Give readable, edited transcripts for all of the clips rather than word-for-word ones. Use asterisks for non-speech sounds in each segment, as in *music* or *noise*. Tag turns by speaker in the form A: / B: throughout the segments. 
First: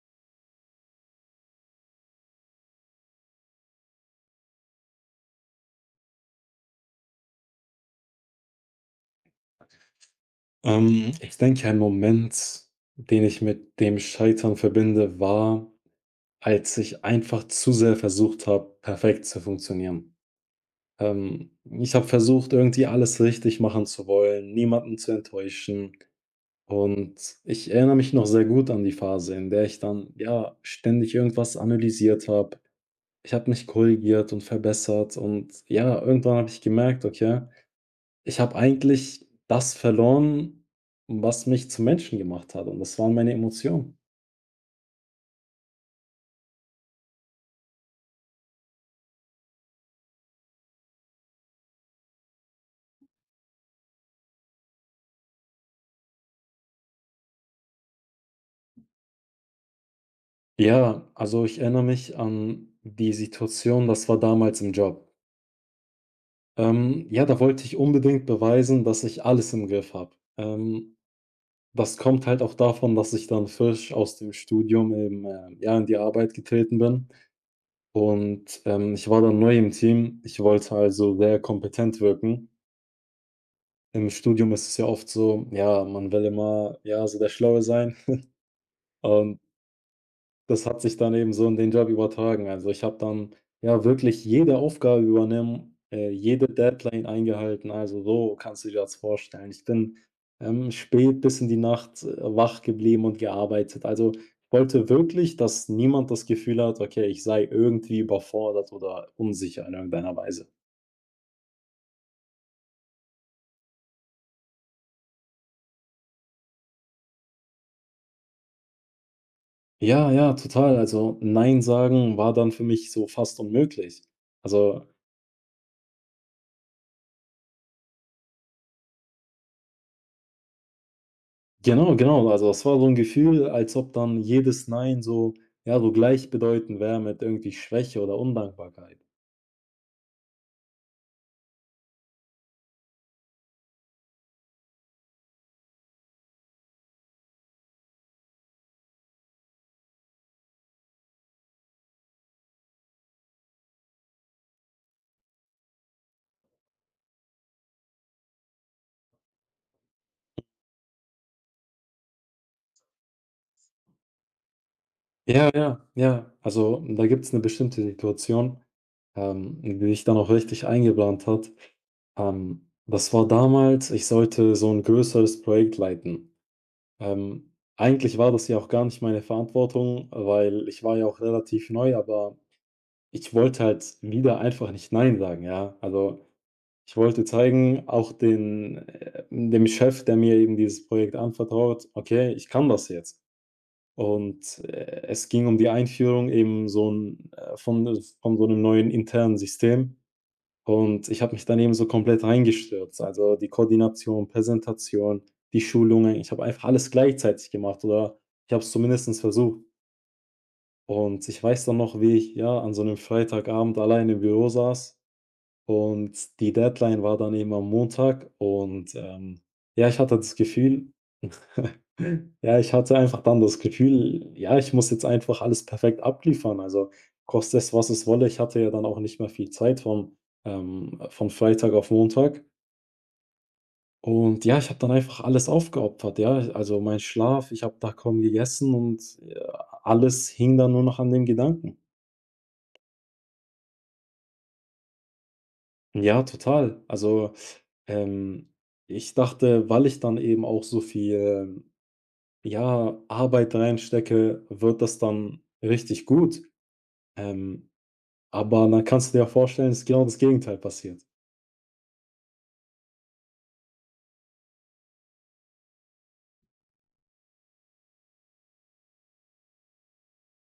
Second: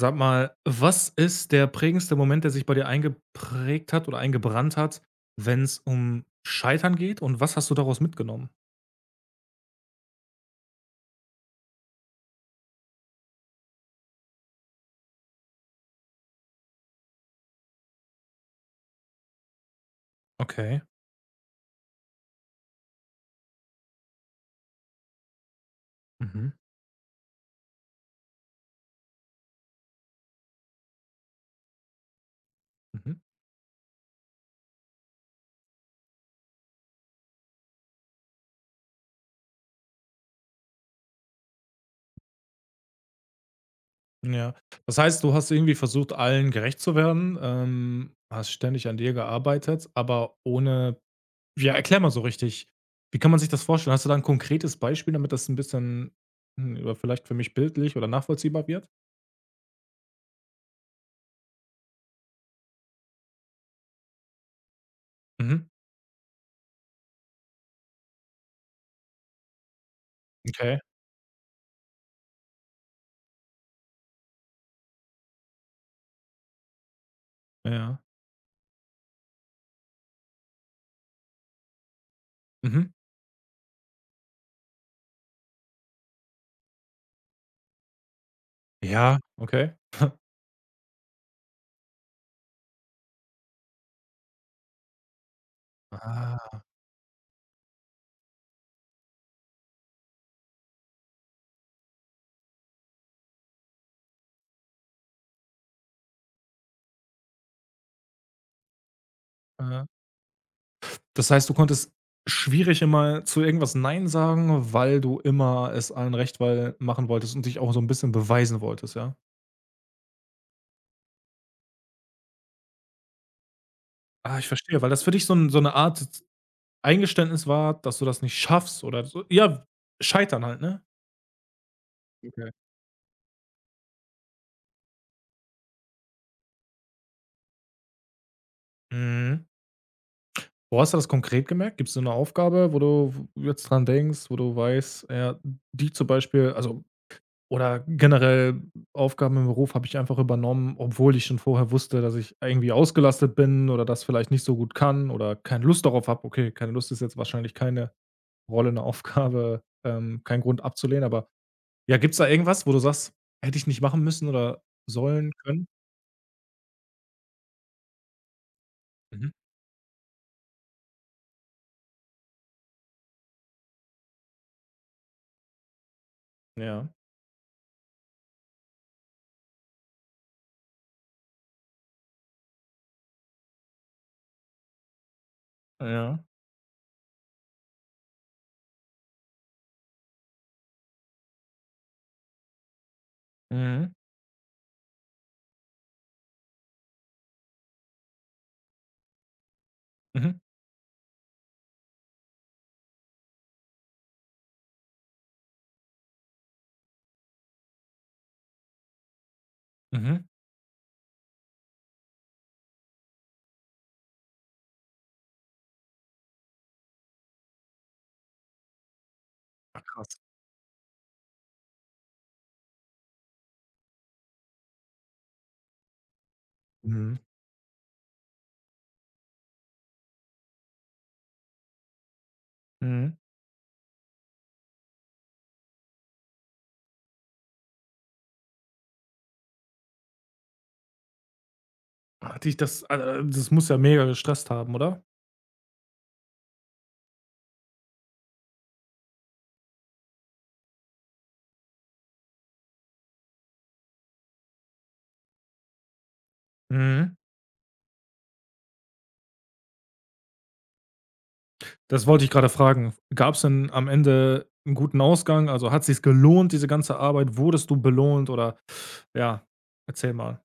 A: Sag mal, was ist der prägendste Moment, der sich bei dir eingeprägt hat oder eingebrannt hat, wenn es um Scheitern geht und was hast du daraus mitgenommen?
B: Ich denke, ein Moment, den ich mit dem Scheitern verbinde, war, als ich einfach zu sehr versucht habe, perfekt zu funktionieren.
A: Okay.
B: Ich habe versucht, irgendwie alles richtig machen zu wollen, niemanden zu enttäuschen.
A: Mhm.
B: Und ich erinnere mich noch sehr gut an die Phase, in der ich dann ja ständig irgendwas analysiert habe.
A: Mhm.
B: Ich habe mich korrigiert und verbessert und ja, irgendwann habe ich gemerkt, okay. Ich habe eigentlich das verloren, was mich zum Menschen gemacht hat und das waren meine Emotionen.
A: Ja. Das heißt, du hast irgendwie versucht, allen gerecht zu werden, hast ständig an dir gearbeitet, aber ohne, ja, erklär mal so richtig. Wie kann man sich das vorstellen? Hast du da 'n konkretes Beispiel, damit das ein bisschen, oder vielleicht für mich bildlich oder nachvollziehbar wird?
B: Ja, also ich erinnere mich an die Situation, das war damals im Job.
A: Mhm.
B: Ja, da wollte ich unbedingt beweisen, dass ich alles im Griff habe.
A: Okay.
B: Das kommt halt auch davon, dass ich dann frisch aus dem Studium eben, ja, in die Arbeit getreten bin
A: Ja.
B: und, ich war dann neu im Team. Ich wollte also sehr kompetent wirken.
A: Mhm.
B: Im Studium ist es ja oft so, ja, man will immer, ja, so der Schlaue sein.
A: Ja,
B: Und
A: okay.
B: das hat sich dann eben so in den Job übertragen. Also, ich habe dann, ja, wirklich jede Aufgabe übernommen, jede
A: Ah.
B: Deadline eingehalten. Also, so kannst du dir das vorstellen. Ich bin, spät bis in die Nacht, wach geblieben und gearbeitet. Also, ich wollte wirklich, dass niemand das Gefühl hat: „Okay, ich sei irgendwie überfordert oder unsicher in irgendeiner Weise.“
A: Das heißt, du konntest schwierig immer zu irgendwas „Nein" sagen, weil du immer es allen recht weil machen wolltest und dich auch so 'n bisschen beweisen wolltest, ja?
B: Ja, ja, total. Also, nein sagen war dann für mich so fast unmöglich.
A: Ah, ich verstehe,
B: Also
A: weil das für dich so 'n so 'ne Art Eingeständnis war, dass du das nicht schaffst oder so, ja, Scheitern halt, ne?
B: genau, genau. Also,
A: Okay.
B: das war so ein Gefühl, als ob dann jedes Nein so ja, so gleichbedeutend wäre mit irgendwie Schwäche oder Undankbarkeit.
A: Mhm. Wo hast du das konkret gemerkt? Gibt's so 'ne Aufgabe, wo du w jetzt dran denkst, wo du weißt, ja, die zum Beispiel, also, oder generell Aufgaben im Beruf habe ich einfach übernommen, obwohl ich schon vorher wusste, dass ich irgendwie ausgelastet bin oder das vielleicht nicht so gut kann oder keine Lust darauf habe. Okay, keine Lust ist jetzt wahrscheinlich keine Rolle, eine Aufgabe, kein Grund abzulehnen, aber ja, gibt's da irgendwas, wo du sagst: „Hätte ich nicht machen müssen oder sollen,
B: Ja,
A: können?"
B: ja, ja. Also, da gibt es eine bestimmte Situation,
A: Mhm.
B: die ich dann auch richtig eingeplant hat. Das war damals ich sollte so ein größeres Projekt leiten.
A: Ja.
B: Eigentlich war das ja auch gar nicht meine Verantwortung, weil ich war ja auch relativ neu, aber ich wollte halt wieder einfach nicht nein sagen, ja?
A: Ja.
B: Also ich wollte zeigen, auch den dem Chef, der mir eben dieses Projekt anvertraut: „Okay, ich kann das jetzt.“
A: Mhm.
B: Und, es ging um die Einführung eben so 'n von so einem neuen internen System.
A: Mhm.
B: Und ich habe mich dann eben so komplett reingestürzt. Also, die Koordination, Präsentation, die Schulungen. Ich habe einfach alles gleichzeitig gemacht oder ich habe es zumindest versucht.
A: Mhm.
B: Und ich weiß dann noch, wie ich, ja, an so einem Freitagabend allein im Büro saß und die Deadline war dann eben am Montag und,
A: Ah,
B: ja, ich hatte
A: krass.
B: das Gefühl *clears throat* *laughs* ja, ich hatte einfach dann das Gefühl, ja, ich muss jetzt einfach alles perfekt abliefern. Also,
A: Mhm.
B: koste es, was es wolle. Ich hatte ja dann auch nicht mehr viel Zeit von Freitag auf Montag.
A: Mhm.
B: Und ja, ich habe dann einfach alles aufgeopfert, ja. Also, mein Schlaf, ich habe da kaum gegessen und, äh, alles hing dann nur noch an dem Gedanken.
A: Also das muss ja mega gestresst haben, oder?
B: Ja, total. Also, ähm, ich dachte, weil ich dann eben auch so viel, ja, Arbeit reinstecke, wird das dann richtig gut.
A: Mhm.
B: Ähm, aber dann kannst du dir ja vorstellen, ist genau das Gegenteil passiert.
A: Das wollte ich gerade fragen. Gab's denn am Ende 'n guten Ausgang? Also, hat sich's gelohnt, diese ganze Arbeit? Wurdest du belohnt oder, ja, erzähl mal.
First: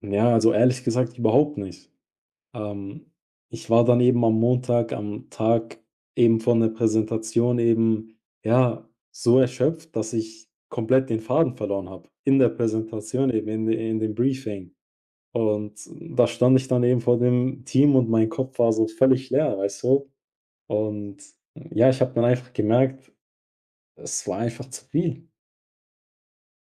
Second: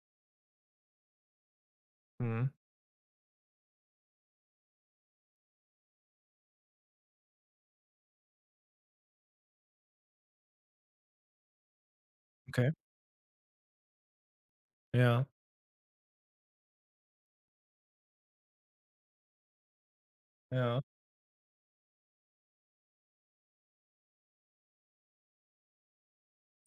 B: Ja, also ehrlich gesagt, überhaupt nicht.
A: Mhm,
B: Ähm, ich war dann eben am Montag, am Tag eben von der Präsentation eben, ja, so erschöpft, dass ich komplett den Faden verloren habe. In der
A: okay.
B: Präsentation eben, in dem Briefing.
A: Ja,
B: Und da stand ich dann eben vor dem Team und mein Kopf war so völlig leer, weißt du?
A: ja.
B: Und ja, ich habe dann einfach gemerkt, es war einfach zu viel.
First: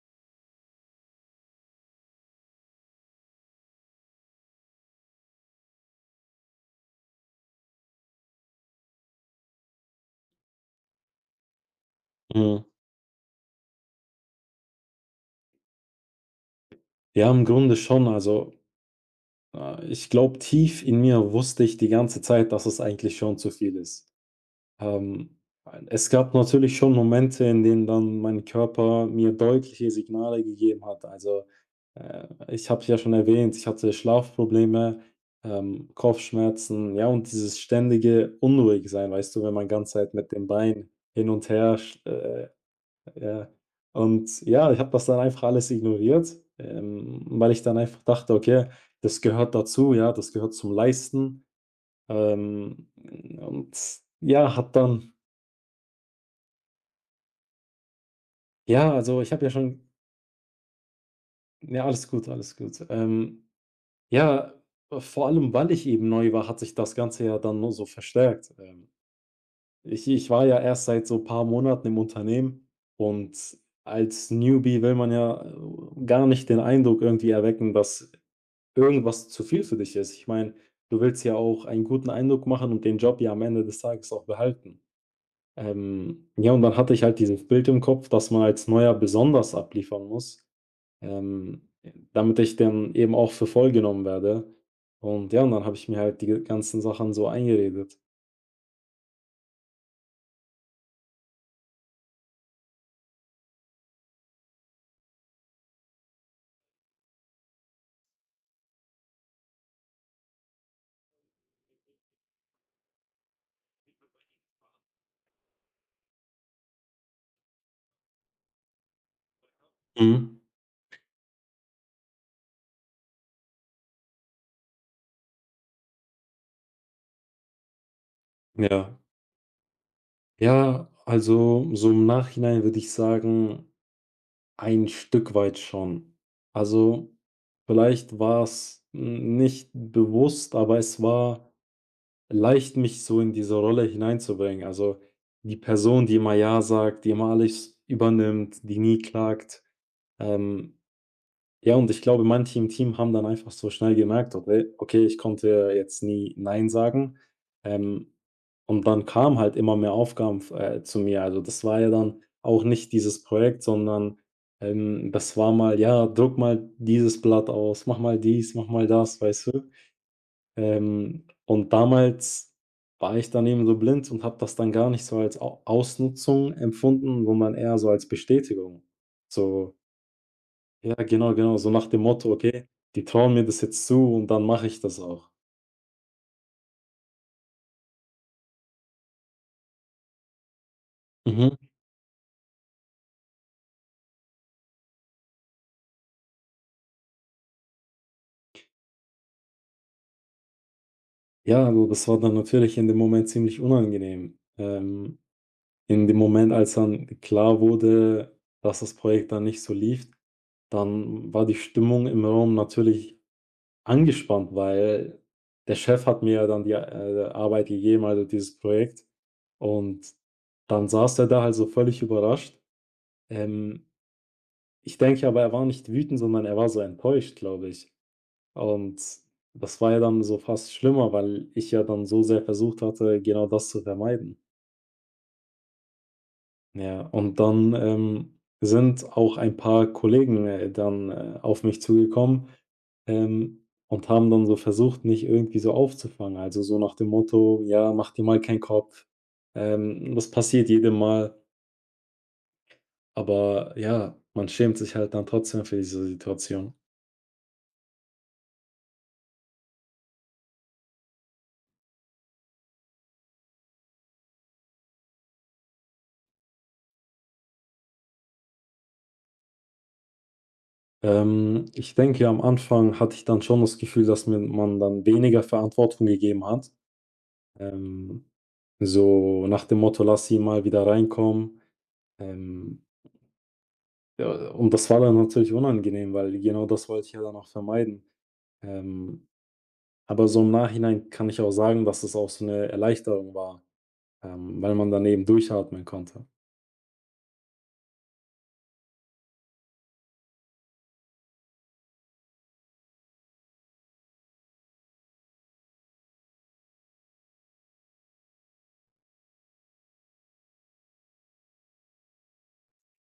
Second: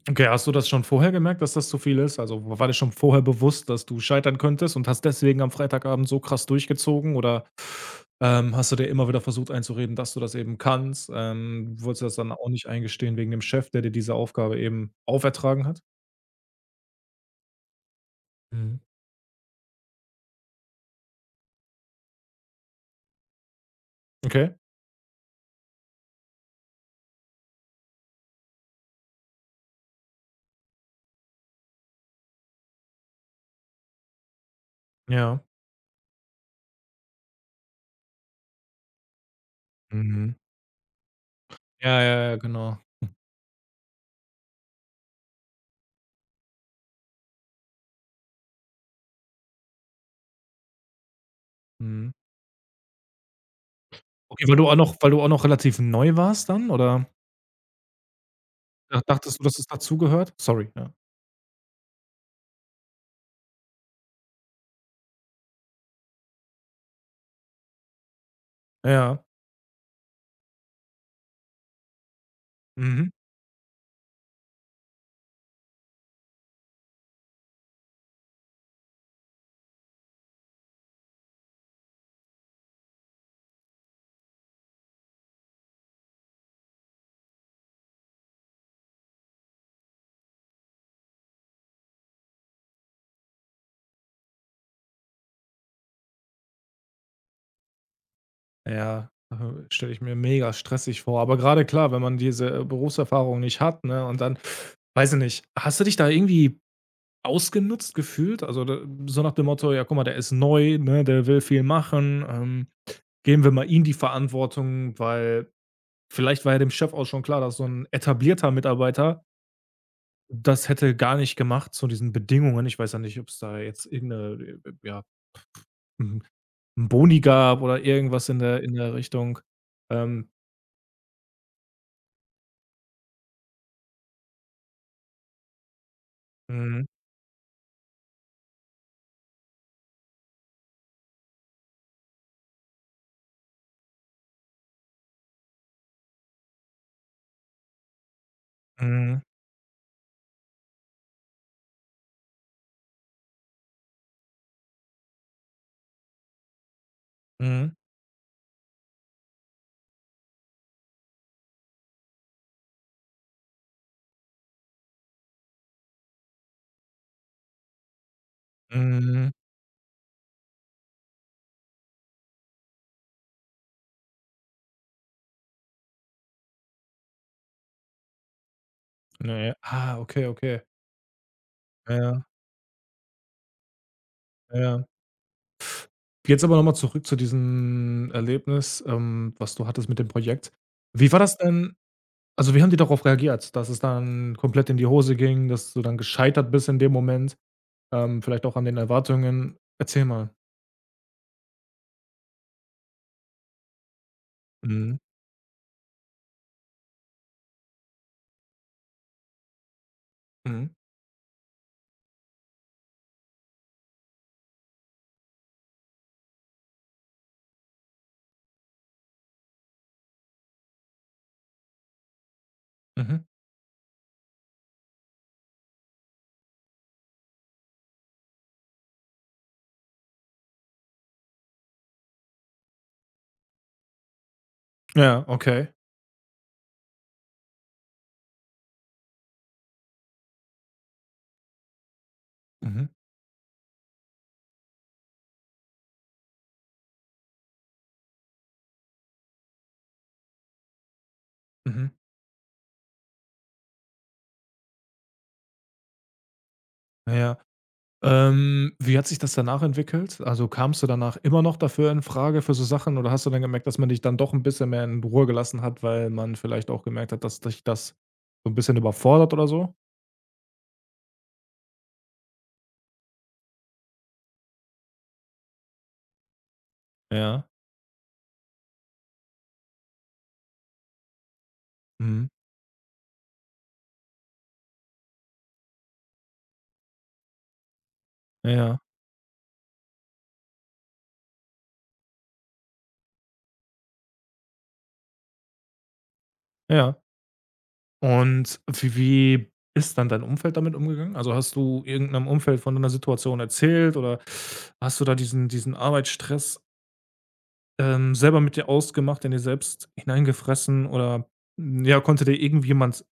A: Okay, hast du das schon vorher gemerkt, dass das zu viel ist? Also, w war dir schon vorher bewusst, dass du scheitern könntest und hast deswegen am Freitagabend so krass durchgezogen oder, hast du dir immer wieder versucht einzureden, dass du das eben kannst? Wolltest du das dann auch
B: Mhm.
A: nicht eingestehen wegen dem Chef, der dir diese Aufgabe eben aufertragen hat?
B: Ja, im Grunde schon. Also,
A: Mhm.
B: ich glaube, tief in mir wusste ich die ganze Zeit, dass es eigentlich schon zu viel ist.
A: Okay.
B: Ähm, es gab natürlich schon Momente, in denen dann mein Körper mir deutliche Signale gegeben hat. Also, Äh, ich habe ja schon erwähnt, ich hatte Schlafprobleme,
A: Ja.
B: Kopfschmerzen, ja, und dieses ständige Unruhigsein, weißt du, wenn man ganze Zeit mit
A: Mhm.
B: dem Bein hin und her
A: Ja,
B: sch
A: ja, ja, genau.
B: ja. Und ja, ich habe das dann einfach alles ignoriert, weil ich dann einfach dachte: „Okay, das gehört dazu, ja, das gehört zum Leisten.“
A: Mhm.
B: Und
A: Okay, weil
B: ja,
A: du
B: hat
A: auch noch weil
B: dann
A: du auch noch relativ neu warst dann oder
B: ja,
A: da
B: also, ich
A: dachtest
B: habe
A: du,
B: ja
A: dass es
B: schon
A: dazugehört? Sorry, ja.
B: ja, alles gut, alles gut. Ja, vor allem, weil ich eben neu war, hat sich das Ganze ja dann nur so verstärkt.
A: Ja.
B: Ich war ja erst seit so ein paar Monaten im Unternehmen
A: Mhm.
B: und als Newbie will man ja, gar nicht den Eindruck irgendwie erwecken, dass irgendwas zu viel für dich ist. Ich meine, du willst ja auch einen guten Eindruck machen und den Job ja am Ende des Tages auch behalten. Ja, und dann hatte ich halt dieses Bild im Kopf, dass man als Neuer besonders abliefern muss. Ähm, damit ich dann eben auch für voll genommen werde. Und ja, und dann habe ich mir halt die ganzen Sachen so eingeredet.
A: Ja, stelle ich mir mega stressig vor. Aber grade klar, wenn man diese Berufserfahrung nicht hat, ne, und dann weiß ich nicht, hast du dich da irgendwie ausgenutzt gefühlt? Also, da so nach dem Motto: „Ja, guck mal, der ist neu, ne, der will viel machen, geben wir mal ihm die Verantwortung", weil vielleicht war ja dem Chef auch schon klar, dass so 'n etablierter Mitarbeiter
B: Mhm.
A: das hätte gar nicht gemacht zu diesen Bedingungen. Ich weiß ja nicht, ob es da jetzt ja, 'n 'n Boni gab oder irgendwas in der
B: Ja.
A: Richtung. Ähm,
B: Ja, also so im Nachhinein würde ich sagen, ein Stück weit schon.
A: mhm,
B: Also vielleicht war es nicht bewusst, aber es war leicht, mich so in diese Rolle hineinzubringen. Also die Person, die immer Ja sagt, die immer alles übernimmt, die nie
A: mhm,
B: klagt. Ähm, Ja, und ich glaube, manche im Team haben dann einfach so schnell gemerkt, okay, ich konnte jetzt nie nein sagen.
A: mhm,
B: Ähm, und dann kamen halt immer mehr Aufgaben, zu mir. Also, das war ja dann auch nicht dieses Projekt, sondern, das war mal: „Ja, druck mal dieses Blatt aus, mach mal dies, mach mal das“,
A: mhm,
B: weißt du? Und damals war ich dann eben so blind und habe das dann gar nicht so als Au Ausnutzung empfunden, sondern eher so als Bestätigung.
A: ne,
B: So
A: ah, okay, okay.
B: ja, genau, genau, so nach dem
A: Ja,
B: Motto: „Okay, die trauen mir das jetzt zu und dann mache ich
A: ja.
B: das auch.“
A: Jetzt aber noch mal zurück zu diesem Erlebnis, was du hattest mit dem Projekt. Wie war das
B: Mhm.
A: denn Also, wie haben die darauf reagiert, dass es dann komplett in die Hose ging, dass du dann gescheitert bist in dem Moment, vielleicht auch an den Erwartungen? Erzähl mal.
B: Ja, also, das war dann natürlich in dem Moment ziemlich unangenehm.
A: Mhm,
B: In dem Moment, als dann klar wurde, dass das Projekt dann nicht so lief,
A: mhm.
B: dann war die Stimmung im Raum natürlich angespannt, weil der Chef hat mir ja dann die, Arbeit gegeben, also dieses Projekt. Und dann saß er da halt so völlig überrascht.
A: Mhm.
B: Ähm, ich denke aber, er war nicht wütend, sondern er war so enttäuscht, glaube ich. Und das war ja dann so fast schlimmer, weil ich ja dann so sehr versucht hatte, genau das zu vermeiden.
A: Ja, okay.
B: Ja, und dann, sind auch ein paar Kollegen, dann, auf mich zugekommen,
A: Mhm.
B: und haben dann so versucht, mich irgendwie so aufzufangen. Also so nach dem Motto: „Ja, mach dir mal keinen Kopf, das passiert jedem mal.“
A: Mhm.
B: Aber ja, man schämt sich halt dann trotzdem für diese Situation.
A: Ja. Wie hat sich das danach entwickelt? Also, kamst du danach immer noch dafür in Frage für so Sachen oder hast du dann gemerkt, dass man dich dann doch ein bisschen mehr in Ruhe gelassen hat, weil man vielleicht auch gemerkt hat, dass dich das so ein bisschen überfordert oder so?
B: Ich denke, am Anfang hatte ich dann schon das Gefühl, dass mir man dann weniger Verantwortung gegeben hat.
A: Ja.
B: Ähm, so nach dem Motto, lass sie mal wieder reinkommen.
A: Mhm.
B: Ähm, ja, und das war dann natürlich unangenehm, weil genau das wollte ich ja dann auch vermeiden.
A: Ja,
B: Ähm, aber so im Nachhinein kann ich auch sagen, dass es auch so eine Erleichterung war, weil man dann eben durchatmen konnte.
A: ja. Und wie ist dann dein Umfeld damit umgegangen? Also, hast du irgendeinem Umfeld von deiner Situation erzählt oder hast du da diesen Arbeitsstress, selber mit dir ausgemacht, in dir selbst hineingefressen oder, ja, konnte dir irgendjemand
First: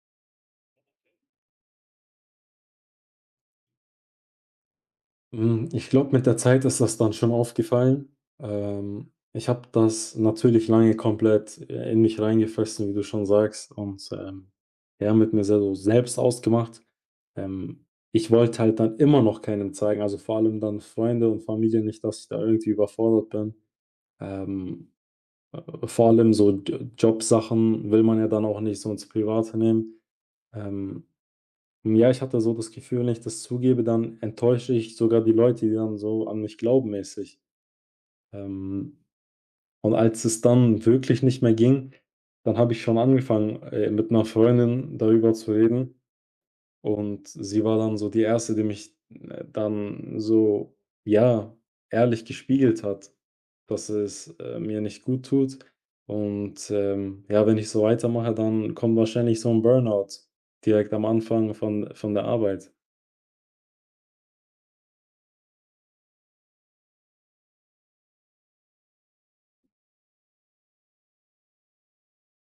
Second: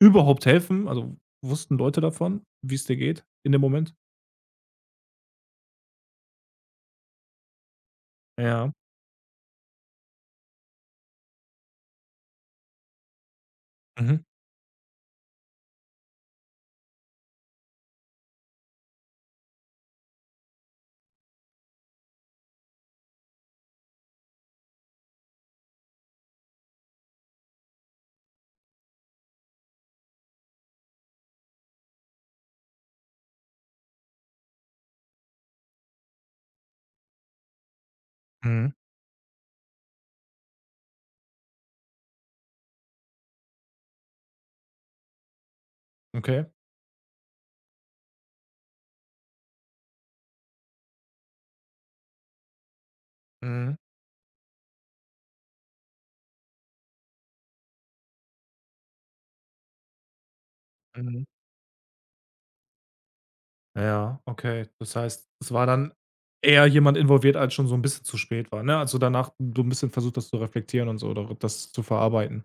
A: überhaupt helfen? Also, wussten Leute davon, wie es dir geht in dem Moment?
B: Hm, ich glaube, mit der Zeit ist das dann schon aufgefallen.
A: Ja.
B: Ich habe das natürlich lange komplett, in mich reingefressen, wie du schon sagst, und,
A: Mhm.
B: ja, mit mir sehr so selbst ausgemacht. Ähm, ich wollte halt dann immer noch keinem zeigen, also, vor allem dann Freunde und Familie nicht, dass ich da irgendwie überfordert bin. Ähm, vor allem so J Jobsachen will man ja dann auch nicht so ins Private nehmen. Ähm ja, ich hatte so das Gefühl, wenn ich das zugebe, dann enttäusche ich sogar die Leute, die dann so an mich glauben mäßig.
A: Mhm.
B: Ähm, und als es dann wirklich nicht mehr ging, dann habe ich schon angefangen, mit 'ner Freundin darüber zu reden
A: Okay.
B: und sie war dann so die Erste, die mich, dann so, ja, ehrlich gespiegelt hat,
A: Mhm.
B: dass es, mir nicht gut tut. Und, ja, wenn ich so weitermache, dann kommt wahrscheinlich so ein Burnout direkt am
A: Mhm.
B: Anfang von der Arbeit.
A: Ja, okay. Das heißt, es war dann eher jemand involviert, als schon so ein bisschen zu spät war, ne? Also danach so ein bisschen versucht hast zu reflektieren und so oder das zu verarbeiten.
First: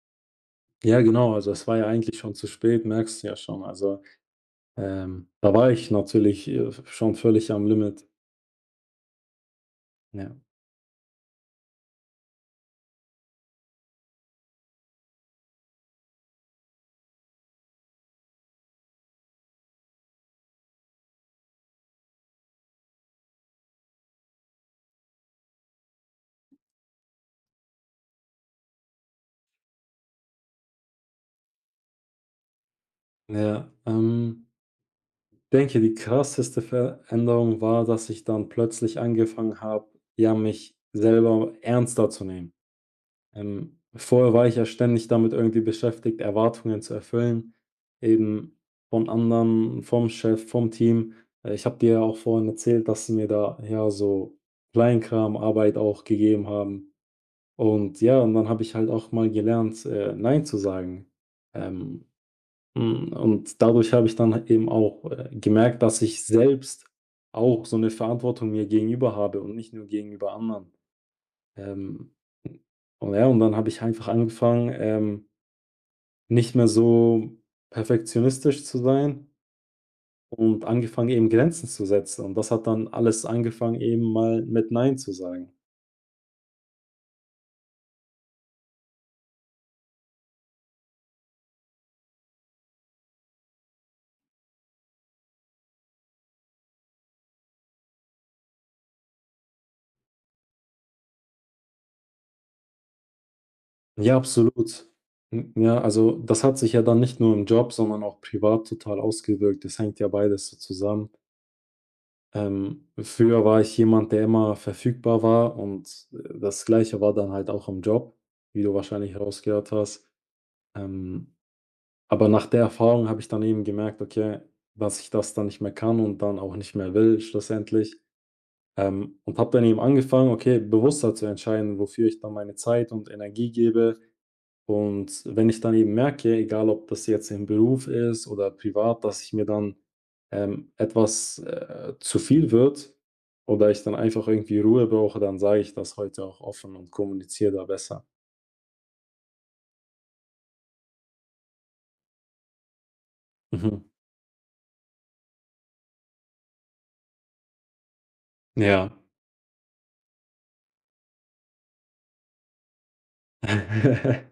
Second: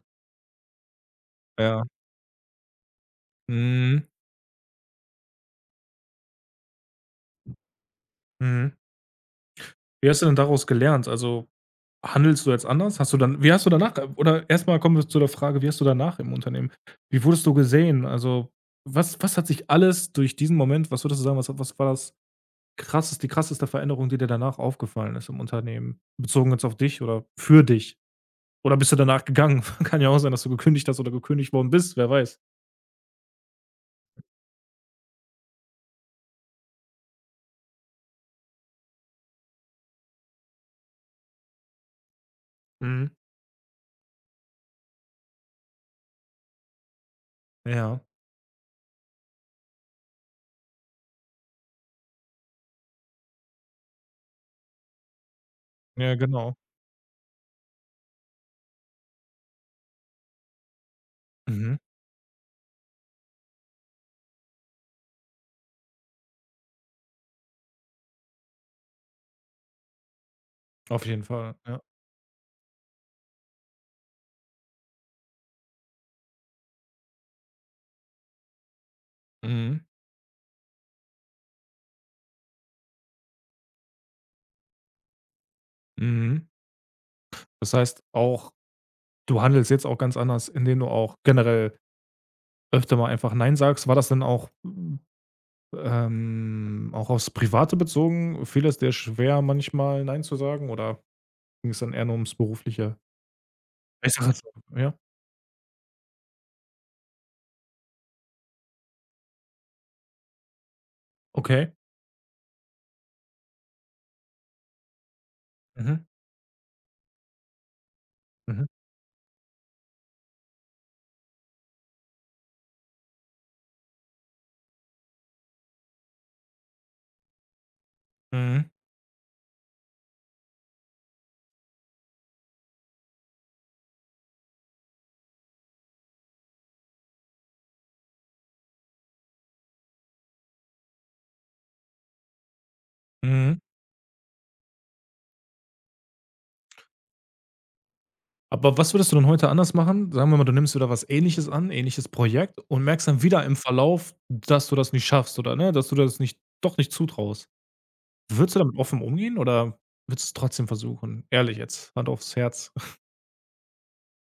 B: Ja, genau. Also, es war ja
A: Ja.
B: eigentlich schon zu spät, merkst du ja schon. Also,
A: Mhm.
B: da war ich natürlich, schon völlig am Limit.
A: Mhm. Wie hast du
B: Ja.
A: denn daraus gelernt? Also, handelst du jetzt anders? Hast du dann wie hast du danach oder erstmal kommen wir zu der Frage, wie hast du danach im Unternehmen, wie wurdest du gesehen? Also, was hat sich alles durch diesen Moment, was würdest du sagen, was war das krasseste die krasseste Veränderung, die dir danach aufgefallen ist im Unternehmen, bezogen jetzt auf dich oder für dich? Oder bist du danach gegangen? *laughs* Kann ja auch sein, dass du gekündigt hast oder gekündigt worden bist, wer weiß.
B: Ja, denke, die krasseste Veränderung war, dass ich dann plötzlich angefangen habe, ja, mich selber ernster zu nehmen.
A: Mhm.
B: Vorher war ich ja ständig damit irgendwie beschäftigt, Erwartungen zu erfüllen,
A: Ja.
B: eben von anderen, vom Chef, vom Team. Ich habe dir ja auch vorhin erzählt, dass sie mir da, ja, so Kleinkram, Arbeit auch
A: Ja,
B: gegeben
A: genau.
B: haben. Und ja, und dann habe ich halt auch mal gelernt, nein zu sagen.
A: Mhm.
B: Ähm, und dadurch habe ich dann eben auch, gemerkt, dass ich selbst auch so eine Verantwortung mir gegenüber habe und nicht nur gegenüber anderen.
A: Auf jeden Fall, ja.
B: Ähm, und ja, und dann habe ich einfach angefangen, nicht mehr so perfektionistisch zu sein
A: Mhm.
B: und angefangen, eben Grenzen zu setzen. Und das hat dann alles angefangen, eben mal mit nein zu sagen.
A: Mhm. Das heißt auch, du handelst jetzt auch ganz anders, indem du auch generell öfter mal einfach „Nein" sagst, war das denn auch, auch aufs Private bezogen? Fiel es dir schwer, manchmal „Nein" zu sagen oder ging's dann eher nur ums Berufliche? Ich
B: Ja,
A: sag jetzt,
B: absolut.
A: ja,
B: Hm, ja, also, das hat sich ja dann nicht nur im Job, sondern auch privat total ausgewirkt. Das hängt ja beides so zusammen.
A: okay.
B: Früher war ich jemand, der immer verfügbar war
A: Mhm,
B: und, das Gleiche war dann halt auch im Job, wie
A: mhm,
B: du wahrscheinlich rausgehört hast. Ähm, aber nach der Erfahrung habe ich dann eben gemerkt, okay, dass ich das dann nicht mehr kann und dann auch nicht mehr will schlussendlich.
A: mhm,
B: Und habe dann eben angefangen, okay, bewusster zu entscheiden, wofür ich dann meine Zeit und Energie gebe und wenn ich dann eben merke, egal ob das jetzt im Beruf ist oder privat, dass ich mir dann etwas zu viel wird
A: mhm.
B: oder ich dann einfach irgendwie Ruhe brauche, dann sage ich das heute auch offen und kommuniziere da besser.
A: Aber was würdest du denn heute anders machen? Sagen wir mal, du nimmst wieder was Ähnliches an, ähnliches Projekt und merkst dann wieder im
B: Mhm.
A: Verlauf, dass du das nicht schaffst oder, ne, dass du das nicht doch nicht zutraust. Würdest du damit
B: Ja.
A: offen umgehen oder würdest du es trotzdem versuchen? Ehrlich jetzt, Hand aufs Herz. *laughs*
B: *laughs*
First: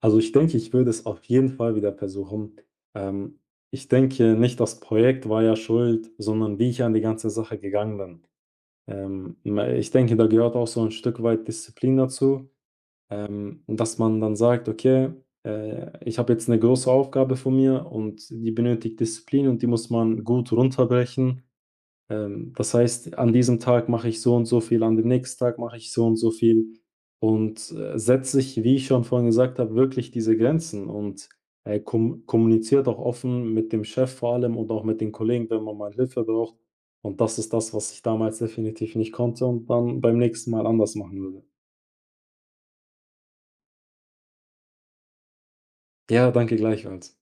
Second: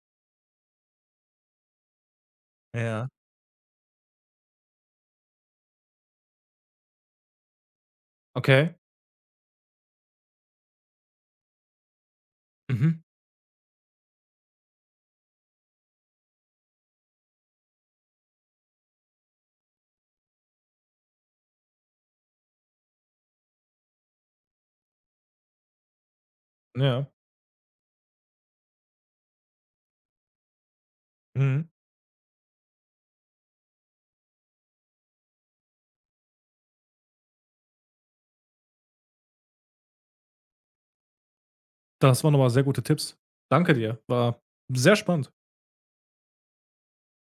B: Also ich denke, ich würde es auf jeden Fall wieder versuchen.
A: Ja.
B: Ähm, ich denke nicht, das Projekt war ja schuld, sondern wie ich an die ganze Sache gegangen bin.
A: Okay.
B: Ähm, ich denke, da gehört auch so ein Stück weit Disziplin dazu.
A: Mhm.
B: Dass man dann sagt: „Okay, ich habe jetzt eine große Aufgabe vor mir und die benötigt Disziplin und die muss man gut runterbrechen. Das heißt, an diesem Tag mache ich so und so viel, an dem nächsten Tag mache ich so und so viel.“
A: Ja.
B: Und, setzt sich, wie ich schon vorhin gesagt habe, wirklich diese Grenzen und,
A: Mhm.
B: kommuniziert auch offen mit dem Chef vor allem und auch mit den Kollegen, wenn man mal Hilfe braucht. Und das ist das, was ich damals definitiv nicht konnte und dann beim nächsten Mal anders machen würde.
A: Das waren aber sehr gute Tipps. Danke dir. War sehr spannend.
B: Ja, danke gleichfalls.